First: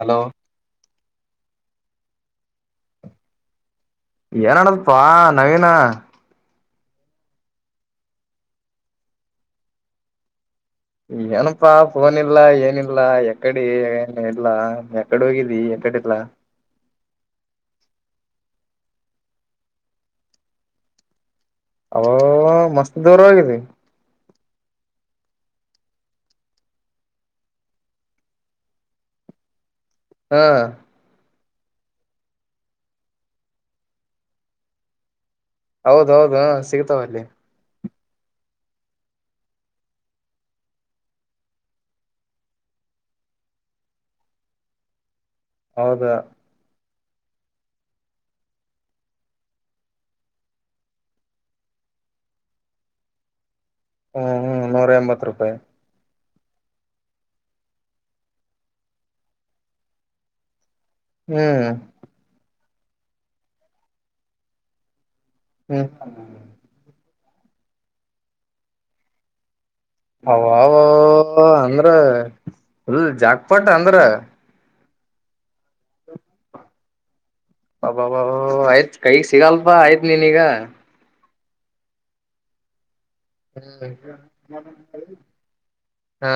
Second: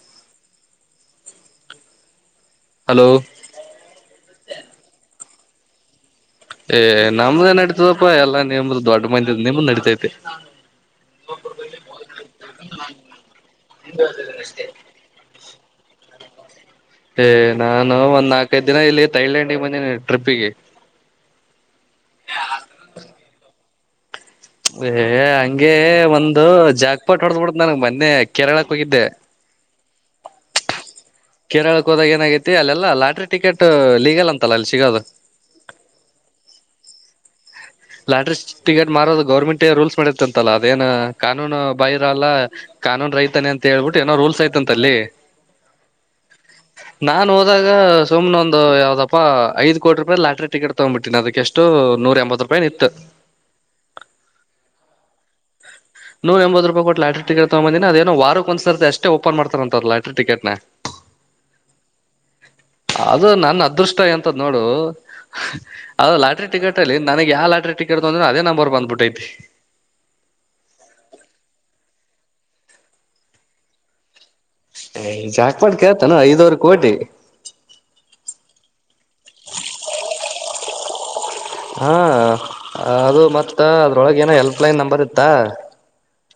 Hello hello ಏನ್ಡದಪ್ಪಾ ನವೀನ ಏ ನಮ್ದೇ ನಡತದಪ್ಪಾ ಎಲ್ಲಾ ನಿಮ್ದ ದೊಡ್ಡ ಮಂದದ ನಿಮ್ದ ನಡತೈತಿ ಏನಪ್ಪಾ ಫೋನ್ ಇಲ್ಲ ಏನಿಲ್ಲಾ ಎಕಡಿ ಏನ ಇಲ್ಲ ಎಕಡೆ ಹೋಗಿದ್ದಿ ಕಟ್ಟಲಾ [unintelligible] ಏ ನಾನು ಒಂದ್ ನಾಲ್ಕೈದ್ ದಿನ ಇಲ್ಲಿ ಥೈಲ್ಯಾಂಡಿಗೆ ಬಂದಿದೀನಿ ಟ್ರಿಪ್ಪಿಗೆ ಅ ಮಸ್ತ್ ದೂರ ಹೋಗಿದ್ದಿ ಏ ಹಂಗೆ ಒಂದು ಜಾಗಪಾಟ್ ಹೊಡದ್ ಬಿಿಡ್ದ ನನ್ಗೆ ಮೊನ್ನೆ ಕೇರಳಕ್ಕೆ ಹೋಗಿದ್ದೆ ಹಾ ಕೇರಳಕ್ಕೆ ಹೋದಾಗ ಏನಾಗೈತಿ ಅಲ್ಲೆಲ್ಲಾ ಲಾಟ್ರಿ ಟಿಕೆಟ್ ಲೀಗಲ್ ಅಂತಲ್ಲ ಅಲ್ಲಿ ಸಿಗೋದು ಹೌದೌದು ಸಿಗ್ತಾವ ಅಲ್ಲಿ ಲಾಟ್ರಿ ಟಿಕೆಟ್ ಮಾರೋದು ಗೌರ್ಮೆಂಟ್ ರೂಲ್ಸ್ ಮಾಡಿರ್ತಿ ಅಂತಲ್ಲ ಅದೇನ್ ಕಾನೂನು ಬೈರಲ್ಲ ಕಾನೂನ್ ರೈತಾನೇ ಅಂತ ಹೇಳ್ಬಿಟ್ಟು ಏನೋ ರೂಲ್ಸ್ ಐತಂತ ಅಲ್ಲಿ ಹೌದು ನಾನ್ ಹೋದಾಗ ಸುಮ್ನ ಒಂದು ಯಾವ್ದಪ್ಪ ಐ್ ಕೋಟಿ ರೂಪಾಯಿ ಲಾಟ್ರಿ ಟಿಕೆಟ್ ತಗೊಂಡ್ಬಿಟ್ಟಿನಿ ಅದಕ್ಕೆ ಎಷ್ಟು ನೂರ ಎಂಬತ್ ರೂಪಾಯಿ ನಿತ್ತು ಹ್ಮ್ ಹ್ಮ್ ನೂರ ಎಂಬತ್ ರೂಪಾಯಿ ನೂ ಎಂಬತ್ತು ರೂಪಾಯ ಕೊುಲ್ಯಟ ಟಿಕೆಟ್ಗ ಬಂದಿ ಅದೇಏ ವಕ್ ಒನ್ ಸಾರಿ ಅಷ್ಟೇ ಓಪನ್ ಮಾಡತಾರ ಅಂತ ಲಾಟರಿ ಟಿಕೆಟ್ ಹ್ಮ್ ಅದು ನನ್ ಅದೃಷ್ಟ ಎಂತ್ ನೋಡು ಹ್ಮ್ ಅದು ಲಾಟ್ರಿ ಟಿಕೆಟ್ ಅಲ್ಲಿ ನನಗ್ ಯಾವ ಲಾಟಿ ಟಿರ್ದ ಅಂದ್ರೆ ಅದೇ ನಂಬರ್ ಬಂದ್ಬಿಟ್ಟೈತಿ ಅವವ ಅಂದ್ರ ಜಾಾಗಪಟ್ ಅಂದ್ರ ಜಾಕ್ಪಾಡ್ ಕೇಳ್ತಾನ ಐದ್ುವರ್ ಕೋಟಿ ಬಬ ಆಯ್ತ್ ಕೈಗ್ ಸಿಗಲ್ಪಾ ಆಯ್ತ್ ನೀನೀಗ ಹಾ ಅದು ಮತ್ತ ಹ್ಮ್ ಅದ್ರೊಳಗೆ ಏನೋ ಹೆಲ್ಪ್ಲೈನ್ ನಂಬರ್ ಇತ್ತ ಹಾ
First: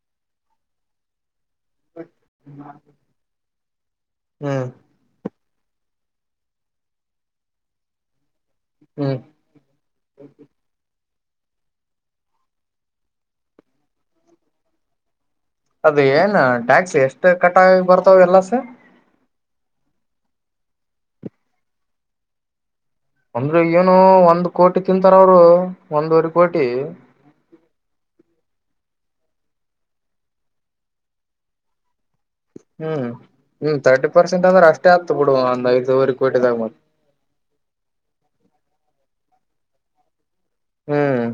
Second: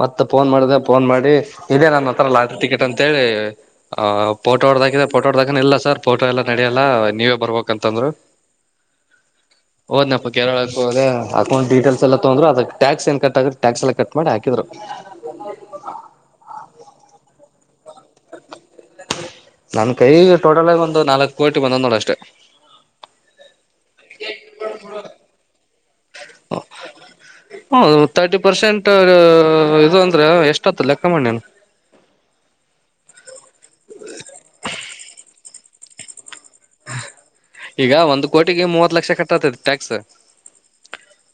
ಮತ್ತ ಫೋನ್ ಮಾಡ್ದ ಫೋನ್ ಮಾಡಿ ಇದೆ ನನ್ನ ಹತ್ರ ಲಾತ್ರಿ ಟಿಕೆಟ್ ಅಂತಿ್ಫೋಟೋ ಹ್ಮ್ ಹೊಡದ ಹಾಕಿದೆ ಫೋಟೋ ದಾಗನ [unintelligible] ಇಲ್ಲ ಸರ್ ಫೋಟೋ ಎಲ್ಲ ನಡಿಯಲ್ಲ ನೀವೇ ಬರ್ಬಕ್ ಅಂತಂದ್ರು ಹ್ಮ್ ಹೋದ್ನಪ್ಪಾ ಕೇರಳ ಹೋದೆ ಅಕೌಂಟ್ ಡಟೇಲ್ಸ್ ಎಲ್ಲ ತೊ್ರರು ಅದ ಟ್ಯಾಕ್ಸ್ ಏನ್ ಕಟ್್ರ ಟ್ಯಾಕ್ಸ್ ಎಲ್ಲ ಕಟ್ ಮಾಡಿ ಹಾಕ್ರು ಅದ ಏನ್ ಟ್ಯಾಕ್ಸ್ ಎಷ್ಟ ಕಟ್ ಆಗ ಬರ್ತಾವ ಎಲ್ಲ ಸ ನನ್ ಕೈ ಟೋಟಲ್ ಆಗ ಒಂದು ನಾಲ್ಕು ಕೋಟಿ ಬಂದಂದ ನೋಡ ಅಷ್ಟೇ ಅಂದ್ರರು ಏನು ಒಂದ್ ಕೋಟಿ ತಿಂತಾರ ಅವರು ಒಂದವರೆ ಕೋಟಿ ಹ್ಮ ತರ್ಟಿ ಪರ್ಸೆಂಟ್ ಇದು ಅಂದ್ರೆ ಎಷ್ಟತ್ತು ಲೆಕ್ಕ ಮಣಿನು ಹ್ಮ್ ಹ್ಮ್ ತರ್ಟಿ ಪರ್ಸೆಂಟ್ ಅಂದ್ರೆ ಅಷ್ಟೇ ಆಗ್ತ ಬಿಡುುವ ಒಂದ್ ಐದುವರೆ ಕೋಟಿದಾಗ ಮ ಈಗ ಒಂದು್ ಕೋಟಿಗೆ ಮೂವತ್ ಲಕ್ಷ ಕಟ್ಟತತಿ ಟ್ಯಾಕ್ಸ್ ಹ್ಮ್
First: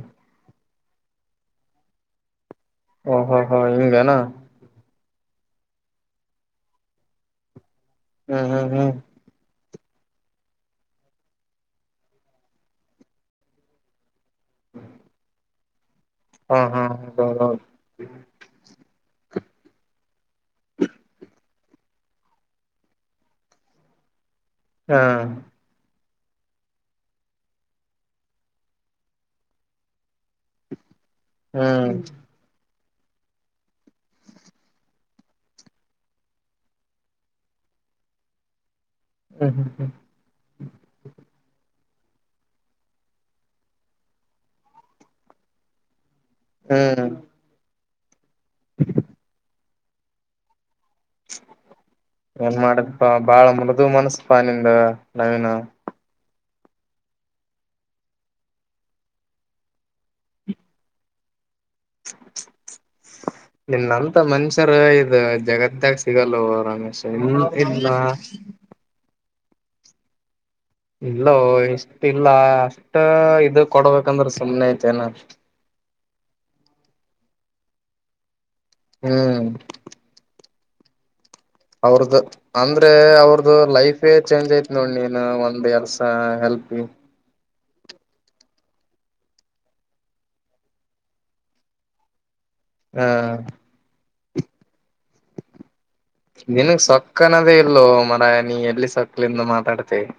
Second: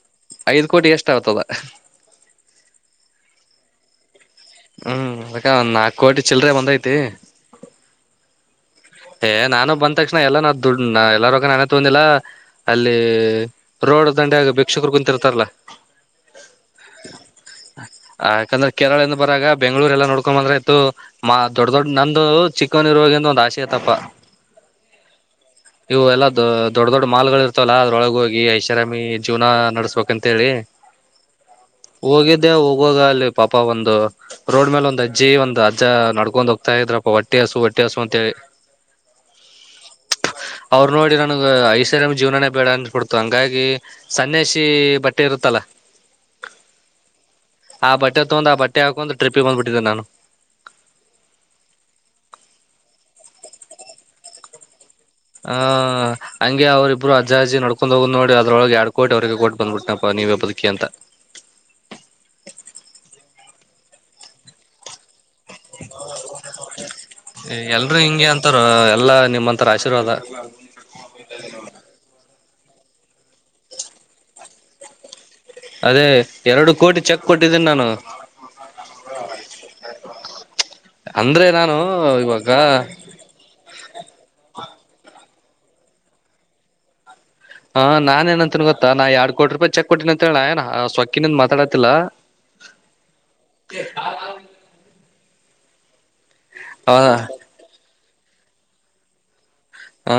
ಇದು್ ಕೋಟಿ ಎಷ್ಟ ಆಗ್ತದ ಓ ಹೋ ಹಾ ಹಿಂಗನಾ ಹ್ಮ್ ಅದಕ್ಕಂದ ನಾಲ್ಕು ಕೋಟಿ ಚಿಲ್ದ್ರೆ ಬಂದೈತಿ ಹ್ಮ್ ಹ್ಮ್ ಹ್ಮ್ ಹ ನಾನು ಬಂತ ತಕ್ಷಣ ಎಲ್ಲ ನ ದುಡ್ ಎಲ್ಲರೋಗ ನನ ತೊಂದಿಲ್ಲ ಅಲ್ಲಿ ರೋಡ್ ದಂಡೆ ಆಗ ಭಿಕ್ಷಕರು ಕುಂತಿರ್ತಾರಲ್ಲ ಹಾ ಹಾ ಹೌದೌದೌದ. ಕೆರಳಿಂದ್ ಬರಾಗ ಬೆಂಗ್ಳೂರೆಲ್ಲಾ ನೋಡ್ಕೊಬಂದ್ರ ಆಯ್ತು ಮಾ ದೊಡ್ ದೊಡ್ ನಂದು ಚಿಕ್ಕವನಿರುವಾಗಿಂದ ಒಂದ್ ಆಸೆ. ಎತಪ್ಪಾ. ಹ್ಯ. ಇವು ಎಲ್ಲಾ ದ ದೊಡ್ಡ ದೊಡ್ ಮಾಲ್ಗಳು ಇರ್ತವಲ್ಲ ಅದ್ರೊಳಗ ಹೋಗಿ ಐಷಾರಾಮಿ ಜೀವ್ನಾ ನಡಸ್ಬೇಕಂತ್. ತೇಳಿ ಹ್ಮ್ ಹೋಗಿದ್ದೆಹೊ. ಹೋಗಾ ಅಲ್ಲಿ ಪಾಪಾ ಒಂದ ರೋಡ್ ಮೇಲೆ ಒಂದ ಅಜ್ಜಿ ಒಂದ ಅಜ್ಜಾ ನಡ್ಕೊಂಡ್ ಹೋಗ್ತಾ ಇದ್ರಪ್ಪಾ ಒಟ್ಟಿ ಹಸು ಒಟ್ಟಿ. ಟ್ಟಿ ಹಸು ಅಂತೇಳಿ. ಹ್ಮ್ ಹ್ಮ್ ಹ್ಮ್ ಅವ್ರನೋಡಿ ನನಗ ಐಸ್. ಐಷಾರಾಮಿ ಜೀವ್ನಾನೇ ಬೇಡಾ ಅನಿಸ್ಬಿಡ್ತು ಹಂಗಾಗಿ ಸನ್ಯಾಸಿ ಬಟ್ಟೆ ಇರುತ್ತಲ್ಲಾ. ಹ್ಮ್. ಆ ಬಟ್ಟೆ ತೊಂದ್ ಆ ಬಟ್ಟೆ ಹಾಕೊಂಡ್ ಟ್ರಿಪ್ಪಿಗೆ ಬಂದ್ಬಿಟ್ಟಿದ್ದೆ ನಾನು. ಏನ್ ಮಾಡ್ದಪಾ ಬಾಳ ಮೃದು ಮನಸ್ಪಾ ನಿಂದ. ನವೀನ ಅಅ. ಹಂಗೆ ಅವ್ರರಿಬ್ರು ಅಜ್ಜಾಜ್ಜಿ ನಡ್ಕೊಂದೊಗೋದ್ ನೋಡಿ ಅದ್ರೊಳಗ ಯಾಡ್ ಕೋಟಿ ಅವ್ರೀಗೆ ಕೊಟ್ ಬಂದ್ಬಿಟ್ಟನಪಾ ನೀವೆ ಬದುಕಿ ಅಂತಾ. ನಿನ್ನಂತ ಮನಷ್ಯರ್ ಇದ್. ಜಗತ್ಯಾಗ್ ಸಿಗಲ್ಲೊ ರಮೇಶ ಇನ್ ಇಲ್ಲಾ. ನಿಮ್ಮಂತರ್ ಆಶೀರ್ವಾದಾ. ಇಲ್ಲೋ ಇಷ್ಟಿಲ್ಲಾ ಅಷ್ಟ ಇದ ಕೊಡ್ಬೇಕಂದ್ರ ಸುಮ್ನೆ ಐತೆನ್. ಅದೇ ಎರಡು ಕೋಟಿ ಚೆಕ್ ಕೊಟ್ಟಿದ್ದೀನಿ ನಾನು. ಹ್ಮ್. ಅಂದ್ರೆ ನಾನು ಅವ್ರದ ಇವಾಗ ಅಂದ್ರ ಅವ್ರ್ದ ಲೈಫೇ ಚೇಂಜ್ ಐತ್ ನೋಡ್ ನೀನ್ ಒ. ಎರ್ಸ ಹೆಲ್ಪಿ ಗಿಲ್ಪ್. ಹಾ ನಾನೇನ್ ಏನಂತಿನ್ ಗೊತ್ತಾ ನಾ ಯಾಡ್ ಕೋಟಿ ರೂಪಾಯಿ ಚೆಕ್ ಕೊಟ್ಟೀನಿ ಅಂತೇಳಿ ಸೊಕ್ಕಿನಿಂದ ಮಾತಾಡತಿಲ್ಲಾ. ಹ. ನಿನಗ್ ಸೊಕ್ಕ ಹ ಅನ್ನದೇ ಇಲ್ಲೋ ಮಾರಾಯ ನೀ ಎಲ್ಲಿ ಸಕ್ಲಿಂದ ಮತ್. ಹಾ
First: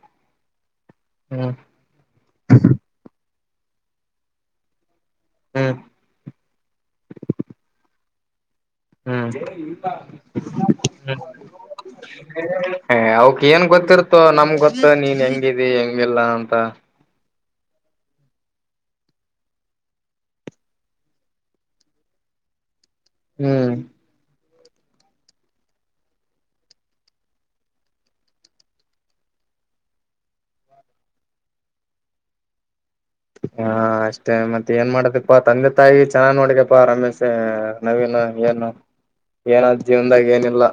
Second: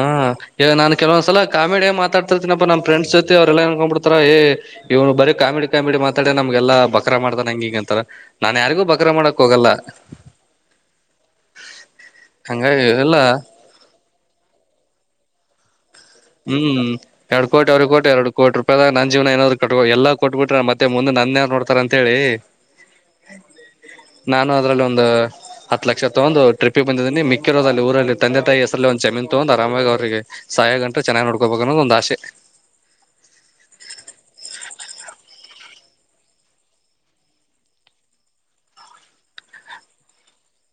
ಈಗ ನಾನ್ ಕೆಲವೊಂದ್ಸಲಾ ಕಾಮಿಡಿಯಾಗ ಮಾತಾಡ್ತಿರ್ತೀನಪ್ಪಾ ನಮ್ಮ ಫ್ರೆಂಡ್ಸ್ ಜೋತ್. ತಿ ಅವ್ರೇಲ್ಲಾ ಏನ್ಕೊಂಬಿಡ್ತಾರ. ಇವ್ನು ಬರೀ ಕಾಮಿಡಿ ಹ್ಮ್ ಕಾಮಿಡಿ ಮಾತಾಡೇ ನಮ್ಗೆಲ್ಲಾ ಬಕ್ರಾ ಮಾಡ್ತಾನೆ ಹಂಗಿಂಗ ಅಂತಾರ. ನಾನ್ ಯಾರಿಗೂ ಬಕ್ರ ಹ್ಮ್ ಮಾಡಕ್ ಹೋಗಲ್ಲ ಹ್ಮ. ಹಂಗಾಗಿ ಹೇ ಎಲ್ಲ ಅವಕ್ ಏನ್ ಗೊತ್ತಿರ್ತೋ ನಮ್ಗೊತ್. ನೀನ್ ಹೆಂಗಿದಿ ಹೆಂಗಿಲ್ಲಾ ಅಂತಾ. ಏರ್ಡ ಕೋಟಿ ಅವರೀಗ ಕೊಟ್ಟ ಏರ್ಡ ಕೋಟಿ ರೂಪಾಯದಾಗ್ ನನ್ ಜೀವ್ನಾ ಏನಾದ್ರು ಕಟ್ಟಕ ಎಲ್ಲಾ ಕೊಟ್ಟಬಿಟ್ರ ಮತ್ತೆ ಮುಂದೆ ನನ್ಯಾರ್ ನೋಡ್ತಾರ ಅಂತೆಳಿ. ಹ್ಮ್. ಇನ್ನ ಅದ್ರಲ್ಲಿ ಒಂದ್ ಹತ್ ಲಕ್ಷಾ ತೊಂದು ಟ್ರಿಪ್ಪಿಗ್ ಬಂದಿದಿನಿ ಮಿಕ್ಕಿರೋದ್ ಅಲ್ಲಿ ಊರಲ್ಲಿ ತಂದೆ ತಾಯಿ ಹೆಸರಲ್ಲಿ ಒಂದ್ ಜಮೀನ್ ತೊಗೊಂದ್. ಮುಂದ್ ಆರಾಮಾಗಿ ಅವ್ರಿಗೆ ಸಾಯ ಗಂಟಾ ಚನ್ನಾಗ್ ನೋಡ್ಕೋಬೇಕ ಅನ್ನುದ ಒಂದ್ ಆಸೆ. ಹಾ ಅಷ್ಟೇ ಮತ್ತೆ ಏನ್ ಮಾಡತಿಪ್ಪಾ ತಂದೆ ತಾಯಿ ಚೆನ್ನಾಗ್ ನೋಡಿಕಪ್ಪಾ ರಮೇಶ್ ನವಿನ್. ಏನು ಏನ್ ಜೀವ್ನದಾಗ್ ಏನಿಲ್ಲ.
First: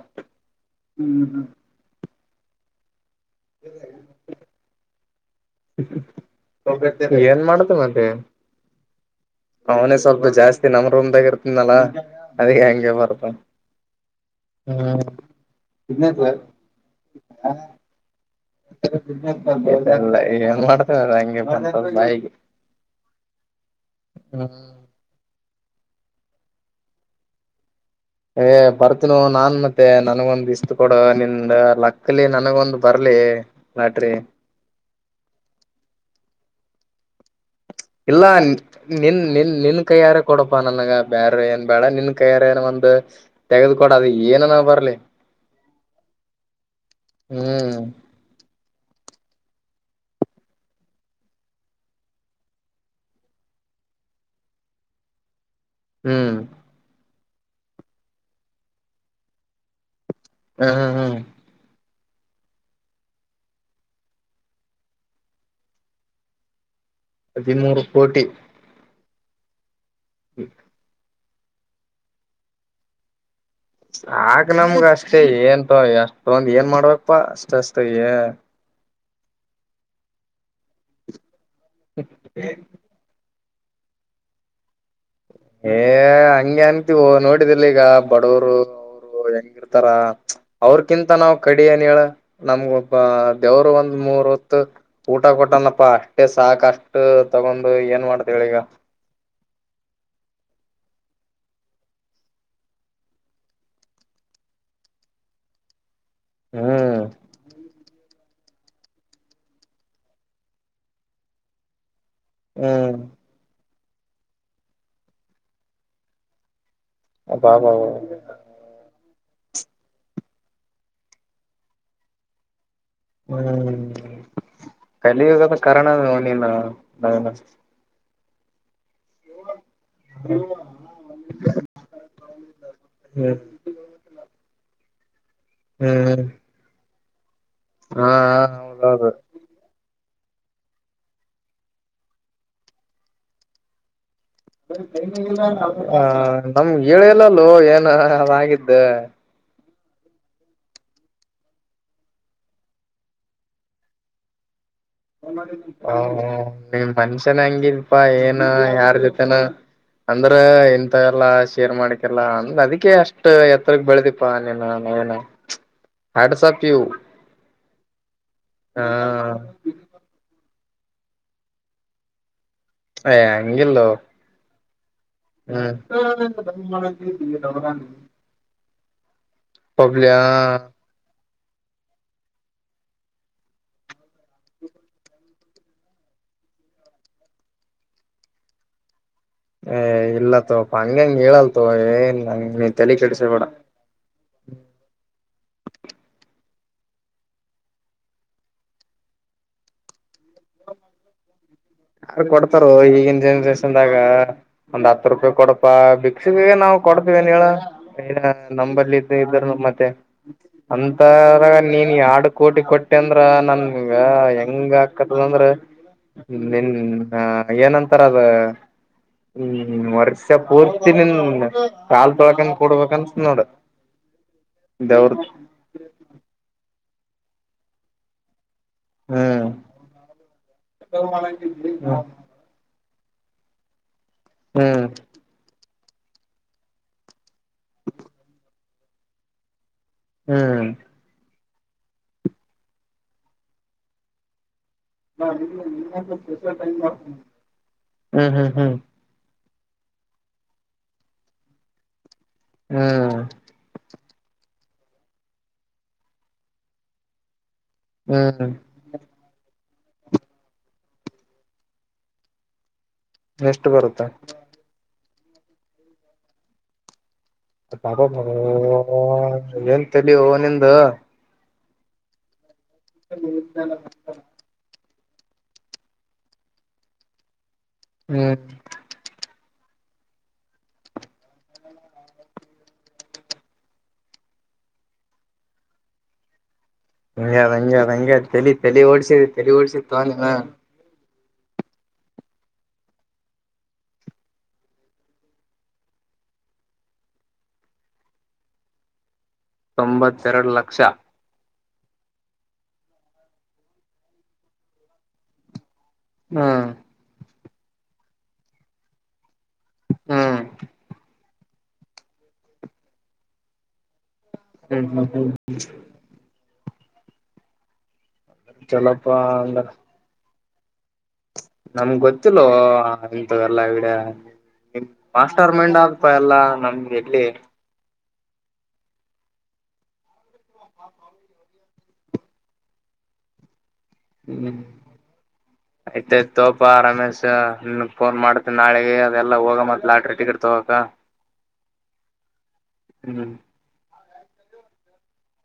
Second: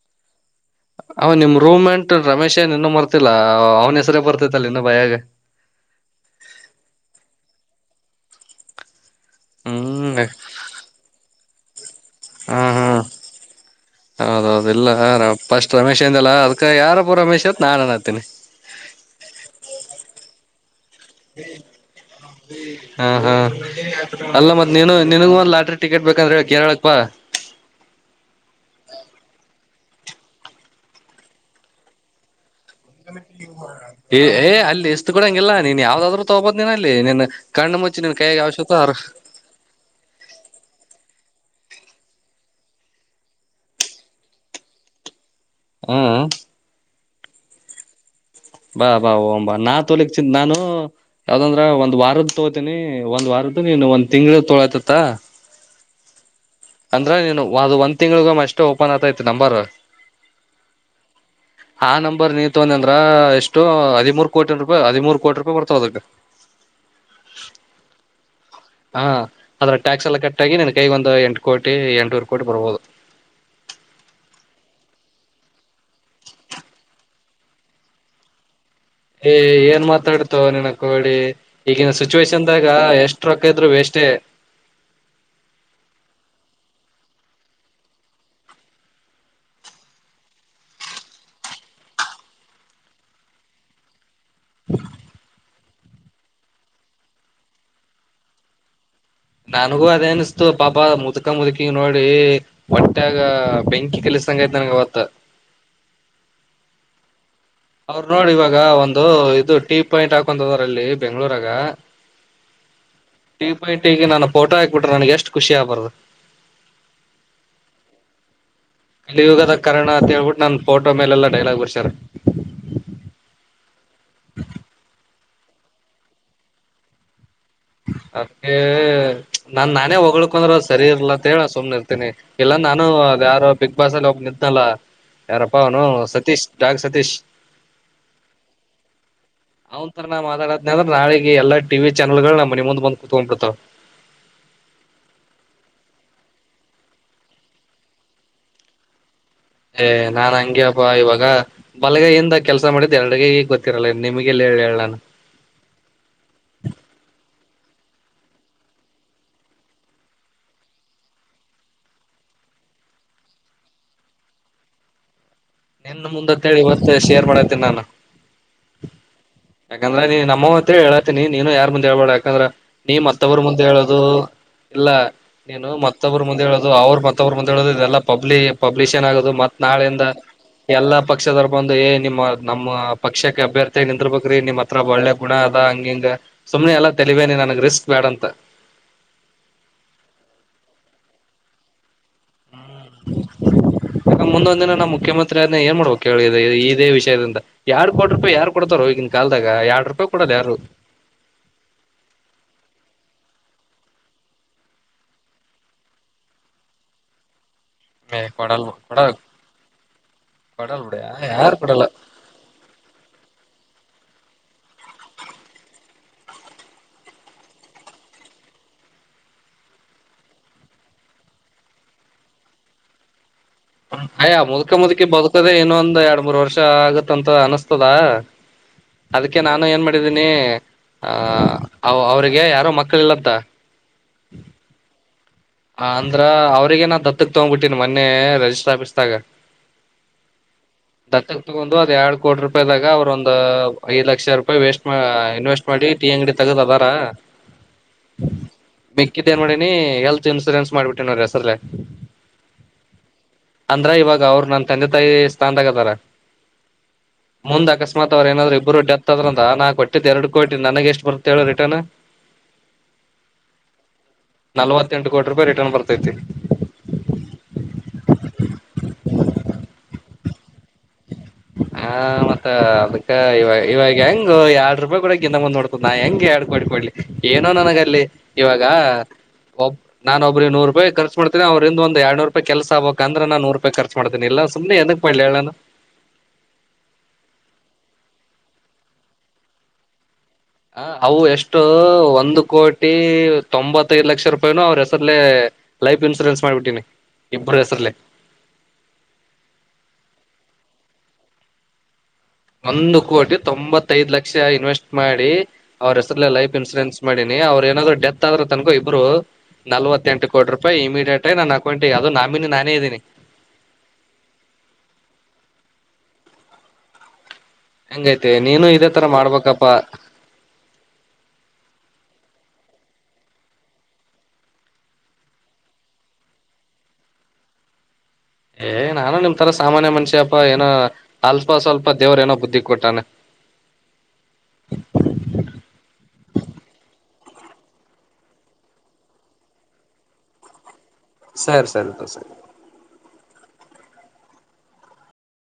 ಅವ್ ನಿಮ್ ರೂಮೆಂಟ್ ರಮೇಶ ಏನ್ ಇನ್ನ ಮರ್ತಿಲ್ಲಾ ಅವ್ನ ಹೆಸರೇ ಬರ್ತೆತಲ್ಲ ಇನ್ನ ಬಾ. ಏನ್ ಮಾಡ್ತೀ ಮತ್ತೆ. ಅವನೇ ಹ್ಮ್ ಸ್ವಲ್ಪಾ ಜಾಸ್ತಿ ನಮ್ ರೂಮ್ದಾಗ ಇರ್ತಿದ್ನಲ್ಲಾ ಅದಕೆ ಹಾ ಹಾ ಹಂಗೆ ಬರ್ತದ. ಹೌದೌದು ಇಲ್ಲಾ ಫಸ್ಟ್ ರಮೇಶಾ ಅಂದೆಲ್ಲಾ ಅದಕ ಯಾರಪ ರಮೇಶ್ ಅತ್ ನಾನನ್ನಾತಿನ. ಇಲ್ಲಾ ಏನ್ ಮಾಡ್ತ್. ಹ ಹ ಹ್ಮ್ ಅಲ್ಲಾ ಮತ್ ನೀನು ನಿನಗು ಒಂದ್ ಲಾಟ್ರಿ. ಟಿಕೆಟ್ ಬೇಕಂದ್ರ ಹೇಳ್ ಕೇರಳಕ್ಬಾ. ಏ ಬರ್ತೀನೋ ನಾನ್ ಮತ್ತೆ ನನಗೊಂದ್ ಇಸ್ದ ಕೊಡೋ ನಿಂದ್ ಲಕ್ಕಲಿ ನನಗೊಂದ್. ಬರ್ಲಿ ಲಾಟ್ರಿ ಏ ಏ ಅಲ್ಲಿ ಇಸ್ದ ಕೊಡಂಗಿಲ್ಲಾ ನೀನ್ ಯಾವ್ದಾದ್ರು ತೋಬೋದ್ ನೀನ್ ಅಲ್ಲಿ ನೀನ್. ಇಲ್ಲಾ ನಿನ್ ನಿನ್ ನಿನ್ ಕೈಯಾರ ಕೊಡೋಪಾ ನನಗ ಬ್ಯಾರೆ ಏನ್. ಬ್ಯಾಡಾ ನಿನ್ ಕೈಯಾರೇನ ಒಂದ್ ತೆಗದ ಕೊಡ ಅದ ಏನನ ಬರ್ಲಿ. ಹ್ಮ್. ಹ್ಮ್ ಬಾ ಬಾ ಓ ಬಾ ನಾ ತೋಲಿಕ್ ಚನ್ ನಾನು ಯಾವ್ದಂದ್ರ ಒಂದ್ ವಾರದ್ದ ತಗೋತೀನಿ ಒಂದ್ ವಾರದು ನೀನು ಒಂದ್ ತಿಂಗಳ ತೊಳತತ್ತ ಹ್ಮ್ ಅಂದ್ರ ನೀನು ಅ ಒಂದ ತಿಂಗಳಗ ಅಷ್ಟೇ ಓಪನ್ ಆತೈತಿ ನಂಬರ್ ಹ್ಮ ಹ್ಮ್ ಹ್ಮ್ ಆ ನಂಬರ್ ನೀವ್ ತೊಂದಿ ಅಂದ್ರ ಎಷ್ಟು ಹದಿಮೂರು ಕೋಟಿ ರೂಪಾಯಿ ಹದಿಮೂರು ಕೋಟಿ ರೂಪಾಯಿ ಬರ್ತಾವ ಅದಕ್ಕೆ ಹದಿಮೂರು ಕೋಟಿ ಹಾ ಅದ್ರ ಟ್ಯಾಕ್ಸ್ ಎಲ್ಲ ಕಟ್ಟಾಗಿ ನನ್ ಕೈಗ ಒಂದು ಎಂಟು ಕೋಟಿ ಎಂಟನೂರು ಕೋಟಿ ಬರ್ಬೋದು ಆಗ ನಮ್ಗ ಅಷ್ಟೇ ಏನ್ಂತ ಅಷ್ಟ ಒಂದು ಏನ್ ಮಾಡ್ಬೇಕಪ್ಪಾ ಅಷ್ಟಷ್ಟ ಏ ಏ್ ಏನ್ ಮಾತಾಡ್ತೋ ನನ ಕಿ ಈಗಿನ ಸಿಚುವೇೇಶನ್ದಾಗ ಎಷ್ಟ ರೊಕ್ಕ ಹಿದ್ರರು ವೇಸ್ೇ ಏ ಹಂಗೆ ಅನ್ಂತವು ನೋಡಿದಲ್ಲಿ ಈಗ ಬಡವರುರು ಹೆಂಗಿರ್ತಾರ ಅವ್ರಕಿಂತ ನಾವ್ ಕಡಿ ಅನ್ ಹೇಳ ನಮ್ಗ ಒಬ್ಬ ದೇವರು ಒಂದ್ ಮೂರ್ ಇ ಊಟ ಕೊಟ್ಟನಪ್ಪಾ ಅಷ್ಟೇ ಸಾಕಷ್ಟು ತಗೊಂಡು ಏನ್ ಮಾಡ್ತೇಳ ಈಗ ನನಗೂ ಅದ ಅನಿಸ್ತು ಬಾಬಾ ಮುದುಕ ಮು್ಕಿ ನೋಡಿ ಒಟ್ಟಾಗ ಬೆಂಕಿ ಕೆಲ್ಸ ತನಗೆ ಬತ್ತ ಹ್ಮ್ ಅವ್ರ ನೋಡಿ ಇವಾಗ ಒಂದು ಇದು ಟೀ ಪಾಯಿಂಟ್ ಹಾಕಂತದ್ರಲ್ಲಿ ಬೆಂಗ್ಳೂರಾಗ ಹ್ಮ್ ಟ ಈಗ ನಾನು ಫೋಟೋ ಹಾಕ್ಬಿಟ್ರೆ ನನ್ಗೆ ಎಷ್ಟು ಖುಷಿ ಆಗ್ಬಾರ್ದು ಬಾಾ ಕಲ ಯುಗದ ಕಾರಣ ಅಂತ ಹೇಳ್ಬಿಟ್ಟು ನನ್ ಫೋಟೋ ಮೇಲೆಲ್ಲಾ ಡೈಲಾಗ್ ಬರ್ಸ್ಯಾರ ಹ್ಮ್ ಇಲ್ಲಿ ಇ ಕಾರಣ ನೀ ಅದೆ ನಾನ್ ನಾನೇ ಹೊೋಗಳ್ಕಂದ್ರೆ್ ಸರಿ ಇರ್ಲ್ಲ ಅಂತ ಹೇಳ ಸುಮ್ನೆ ಇರ್ತನಿ ಇಲ್ಲಾ ನಾನು ಅದ ಹ್ಮ್ ಯಾರೋ ಬಿಗ್ ಬಾಸ್ ಅಲ್ಲಿ ನಿ್ದಲ್ಲ ಯಾರಪ್ಪ ಅವನು ಹ್ಮ್ ಸತೀಶ್ ಡಾಗ ಸತೀಶ್ ಹಾ ಹ ಹೋಗ ನಂಥರ ನಾ ಮಾತಾಡ್ನ ಅ್ರೆ ನಾಳಿಗೆ ಎಲ್ಲಾ ಟಿ ಚಾನಲ್ ಗಳು ನ ಮನ ಮುಂದ ಬಂದ್ ಕುೂತ್ಕೊಂಡ್ ಬಿಿಡ್ತಾವ ಹ ನಮ್ ಗಳಲ್ಲಲ್ಲು ಏನ ಅದಾಗಿದ್ದೆ ಏ್ ನಾನ್ ಹಂಂಗಗೆಬ ಇವಾಗ ಬಲಗೈಯಿಂದ ಕೆಲ್ಸ ಮಾಡಿದ್ದ್ ಎರಡುಗ ಗೊತ್ತಿರಲ್ಲ ನಿಮಗೆಲ್ಲಿ ಹೇಳ ಹೇಳಳ್ಾನು ಹ ನಿಮ ಮನ್ಷ್ಯನ ಹಂಗಿದಪಾ ಏನ ಯಾರ್ ಜೊತೆನ ಅಂದ್ರ ಇಂತ ಎಲ್ಲ ಶೇರ್ ಮಾಡಕಲ್ಲ ಅಂದ್ರ ಅದಕ್ಕೆ ಅಷ್ಟ್ ಎತ್ತರಗ್ ಬೆಳದಿಪಾ ನೀನ್ ಹನ ನಿನ್ನ ಮುಂದಂತ ಹೇಳಿ ಇತ್ತ ಶೇರ್ ಮಾಡತೇನಿ ನಾನು ಹಾ ಯಾಕಂದ್ರ ನೀ ನಮ್ಮ ಹೊತ್ತ ಹೇಳಾತೀನಿ ನೀನು ಯಾರ್ ಮುಂದೆೇಳ್ಬಾ ಯಾಕಂದ್ರ ನೀ ಏ ಮತ್ತಬ್ರ ಮುಂದೆ ಹಂಗಿಲ್ಲೋ ಹೇಳೋುದು ಇಲ್ಲ ನೀನು ಹ್ಮ್ ಮತ್ತೊಬ್ಬರು ಮುಂದೆ ಹೇಳೋುದು ಅವರು ಮತ್ತೊಬ್ರು ಮುಂದ್ ಹೇಳ ಇದೆಲ್ಲ ಪಬ್ಲಿ ಪಬ್ಲಿಷನ್ ಆಗದು ಮತ್ ನಾಳೆಯಿಂದ ಪಬ್ಲಿ ಎಲ್ಲಾ ಪಕ್ಷದರು ಬಂದು ಏ ನಿಮ್ಮ ನಮ್ಮ್ ಪಕ್ಷಕ್ಕೆ ಅಭ್ಯರ್ಥಿ ನಿಂದರ್ಬೇಕಕ್್ರೀ ನಿಮ್ ಹತ್ರ ಒಳ್ಳೆ ಗುಣ ಅದ ಹಂಗಿಂಗ ಸುಮನೆ ಎಲ್ಲಾ ತಲವೇನ ನನಗ್ ರಿಸ್ಕ್ ಬೇಡಂತ ಏನು ಇಲ್ಲ ತಗೋಳಪ್ಪ ಹಂಗೇನ್ ಹೇಳೋದಿಲ್ಲ ತಗೋ ಆ ನಂದಿನ ಮುಖ್ಯಮಂತ್ರಿ ಏನ್ ಮಾಡಬೇಕು ಇದೇ ವಿಷಯದಿಂದ ಎರಡ್ ಕೋಟ ರೂಪಾಯಿ ಯಾರು ಕೊಡ್ತಾರೋ ಕೋಟಿ ರೂಪಾಯಿ ಯಾರ್ ಕೊಡ್ತಾರೋ ಇಂಗ್ಕಾಲದಾಗ ಎರಡು ರೂಪಾಯಿ ಕೊಡಲ್ಲ ಹ ಯಾರು ಕೊಡ್ತಾರ ಈಗಿನ ಜನ್ರೇಷನ್ದಾಗ ಒಂದ್ ಹತ್ತು ರೂಪಾಯಿ ಕೊಡಪಾ ಬಿಕ್ಸ ಬ ನಾವ್ ಕೊಡ್ತವನ್ ಹೇಳ ನ ಏ ಕೊಡಲ್ ನಂಬಲ್ಲಿ ಕೊಡ ಇದ ಇದರು ಮತ್ತೆ ಕೊಡಲ್ ಬಿಡ ಅಂತರ ಯಾರು ಕೊಡಲ್ಲ ನೀನ್ ಆಡು ಕೋಟಿ ಕೊಟ್ಟ ಬಟ್ಟೆ ಅಂದ್ರ ನನ್ಗ ಹೆಂಗ ಆಕತದಂದ್ರ ನಿನ್ ಹ ಏನಂತಾರ ಅದ ಹ್ಮ್ ವರ್ಷ ಪೂರ್ತಿ ನಿನ್ ಕಾಲ್ ಭಾಗ ಕೊಡಬೇಕಂತ ನೋಡು ಅಯ್ಯ ಮುದುಕ ಮುದುಕಿ ಬದುಕದೇ ಇನ್ನೊಂದ್ ಎರಡ್ ಮೂರ್ ವರ್ಷ ಆಗುತ್ತ ಅಂತ ಅನುಷ್ಕಾ ಅದಕ್ಕೆ ಹ್ಮ್ ನಾನೇನ್ ಮಾಡಿದೀನಿ ಅವರಿಗೆ ಯಾರೆ ಮಕ್ಕಳು ಇಲ್ಲಂತ ಹ್ಮ್ ಹ ಅಂದ್ರ ಅವ್ರಗ ನ ದತ್ತಕ್ ತಗ್ಬಿಟ್ಟನ್ ಮೊನ್ನೆ ರರಿಜಿಸ್ಟ್ರ ಆಫೀಸ್ದಾಗ ಹ್ಮ್ ಒಂದು ಎರಡು ಕೋಟಿ ರೂಪಾಯಿ ದಾಗ ಅವರೊಂದು ಐದು ಲಕ್ಷ ವೇಸ್ಟ್ ಇನ್ವೆಸ್ಟ್ ಮಾಡಿ ಟೀ ಅಂಗಡಿ ತೆಗೆದಾದರೆ ಹ್ಮ್ ಹ್ಮ್ ಹ್ಮ್ ಹೇಳ್ತೀನಿ ಚಿಲ್ಡ್ರನ್ಸ್ ಮಾಡ್ಬಿಟ್ಟೆನವರ ಹೆಸರಿಗೆ ಹ್ಮ್ ಅವ್ರ ನನ್ ತಂದೆ ತಾಯಿ ಸ್ಥಾನದಾಗತಾರ ಮುಂದ ಅಕಸ್ಮಾತ್ ಅವರು ಹ್ಮ್ ಏನ್ರರು ಇಬ್ರು ಡೆತ್ ಆದದ್ರ ನಾ ಕೊಟ್ಟಿದ್ದ ಎರಡು ಕೋಟಿ ನನಗೆ ಎಷ್ಟು ಬರುತ್ತೇಳ ರಿಟರ್ನ್ ಎಷ್ಟು ಬರುತ್ತೆ ಎಂಟು ಕೋಟಿ ರೂಪಾಯಿ ರಿಟರ್ನ್ ಬರ್ತೈತಿ ಪಾಪ ಏನ್ ತೇಲಿ ಅವನಂದ ಹಾ ಮತ್ತ ಅದಕ್ಕ ಇವ ಇವಾಗ ಹೆಂಗ ಎರಡ್ ರೂಪಾಯಿ ಕೊಡ ನ ಮುಂದ ನೋಡ್ತ ನಾ ಹೆಂಗೆ ಆಡ್ಕೊಂಡ್ಕಡ್ಲಿ ಏನೋ ನಗಲ್ಲಿ ಹ್ಮ್ ಇವಾಗ ಒಬ್ ನಾನ ಒಬ್ಬ ನೂ ರಪಾಯಿ ಖರ್ಚು ಮಾಡ್ತೀಿ ಅವ್ರಂದ ಒಂದ ಎಡ್ನೂರುೂಪಾಯಿ ಕೆಸಗ್ಬೇಕಂದ್ರೆ ನೂ ರೂಪಾಯ ಖರ್ಚು ಮಾಡತೀನ ಇಲ್ಲ ಸುಮ್ನೆ ಎಡಕ್ ಮಾಡ್ಲಿ ಹೇಳ್ ಹಂಗ ಹಂಗ್ಯ ಹಂಗ ತಲಿ ತಲಿ ಓಡ್ಸಿದ ತಲಿ ಓಡ್ಸಿದ ತ ಹ ಅವು ಎಷ್ಟು ಒಂದು ಕೋಟಿ ತೊಂಬತ್ತೈದು ಲಕ್ಷ ರೂಪಾಯೂ ಅವ್ರ ಹೆಸಲ್ಲೇ ಲೈಫ್ ಇನ್ಶೂರೆನ್ಸ್ ಮಾಡ್ಬಿಟ್ಟೀನಿ ಇಬ್ಬರ ಹೆಸರಲ್ಲಿ ತೊಂಬತ್ತೆರಡು ಲಕ್ಷ ಒಂದು ಕೋಟಿ ತೊಂಬತ್ತದ್ ಲಕ್ಷ ಇನ್ವೆಸ್ಟ್ ಮಾಡಿ ಅವ್ರ ಹೆಸ್ರಲ್ಲ ಲೈಫ್ ಹ್ಮ್ ಇನ್ಸೂರೆನ್ಸ್ ಮಾಡಿ ಅವ್ರು ಏನಾದ್ರು ಡೆತ್ ಆದ್ರೂ ತನಕೂ ಇಬ್ಬರು ನಲ್ವತ್ ಎಂಟ ಹ್ಮ್ ಕೋಿ ರೂಪಾಯಿ ಇಮಿಡಿಯೇಟ್ ಅೇ ನಾನು ಅಕಂಟ ಈ ಅದು ನಾಮಿನಿ ನಾನೇ ಇದ್ದೀನಿ ಹ್ಮ್ ಹ್ಮ್ ಹ್ಮ್ ಹ್ಮ ಹೆಂಗೈತೆ ನೀನು ಇದೇ ತರ ಚಲೋಪಾ ಅಂದ್ರ ಮಾಡ್ಬೇಕಪ್ಪಾ ನಮ್ಗ್ ಗೊತ್ತಿಲ್ಲ ಇಂಥದಲ್ಲ ಐಡೇ ನಿಮ ಮಾಸ್ಟರ್ ಮೈಂಡ್ ಆಗ್ತ ಎಲ್ಲಾ ನಮ್ಗೆ ಎಲ್ಲಿ ಏ್ ನಾನು ನಿಮ್ ತರ ಸಾಮಾನ್ಯ ಮನುಷ್ಯಪ್ಪಾ ಏನೋ ಅಲ್ಪ ಸ್ವಲ್ಪ ದೇವ್ರ ಏನೋ ಬುದ್ಧಿ ಕೊಟ್ಟಾನೆ [inaudible] ನಿ ಫೋನ್ ಮಾಡತ್ತ ನಾಳೆಗೆ ಅದೆಲ್ಲಾ ಹೋಗ ಮತ್ತತ್ ಲಾಟ್ರಿ ಟಿಕೆಟ್ ತಗಕ ಸರಿ ಸರಿ ಸರಿ ಹ್ಮ್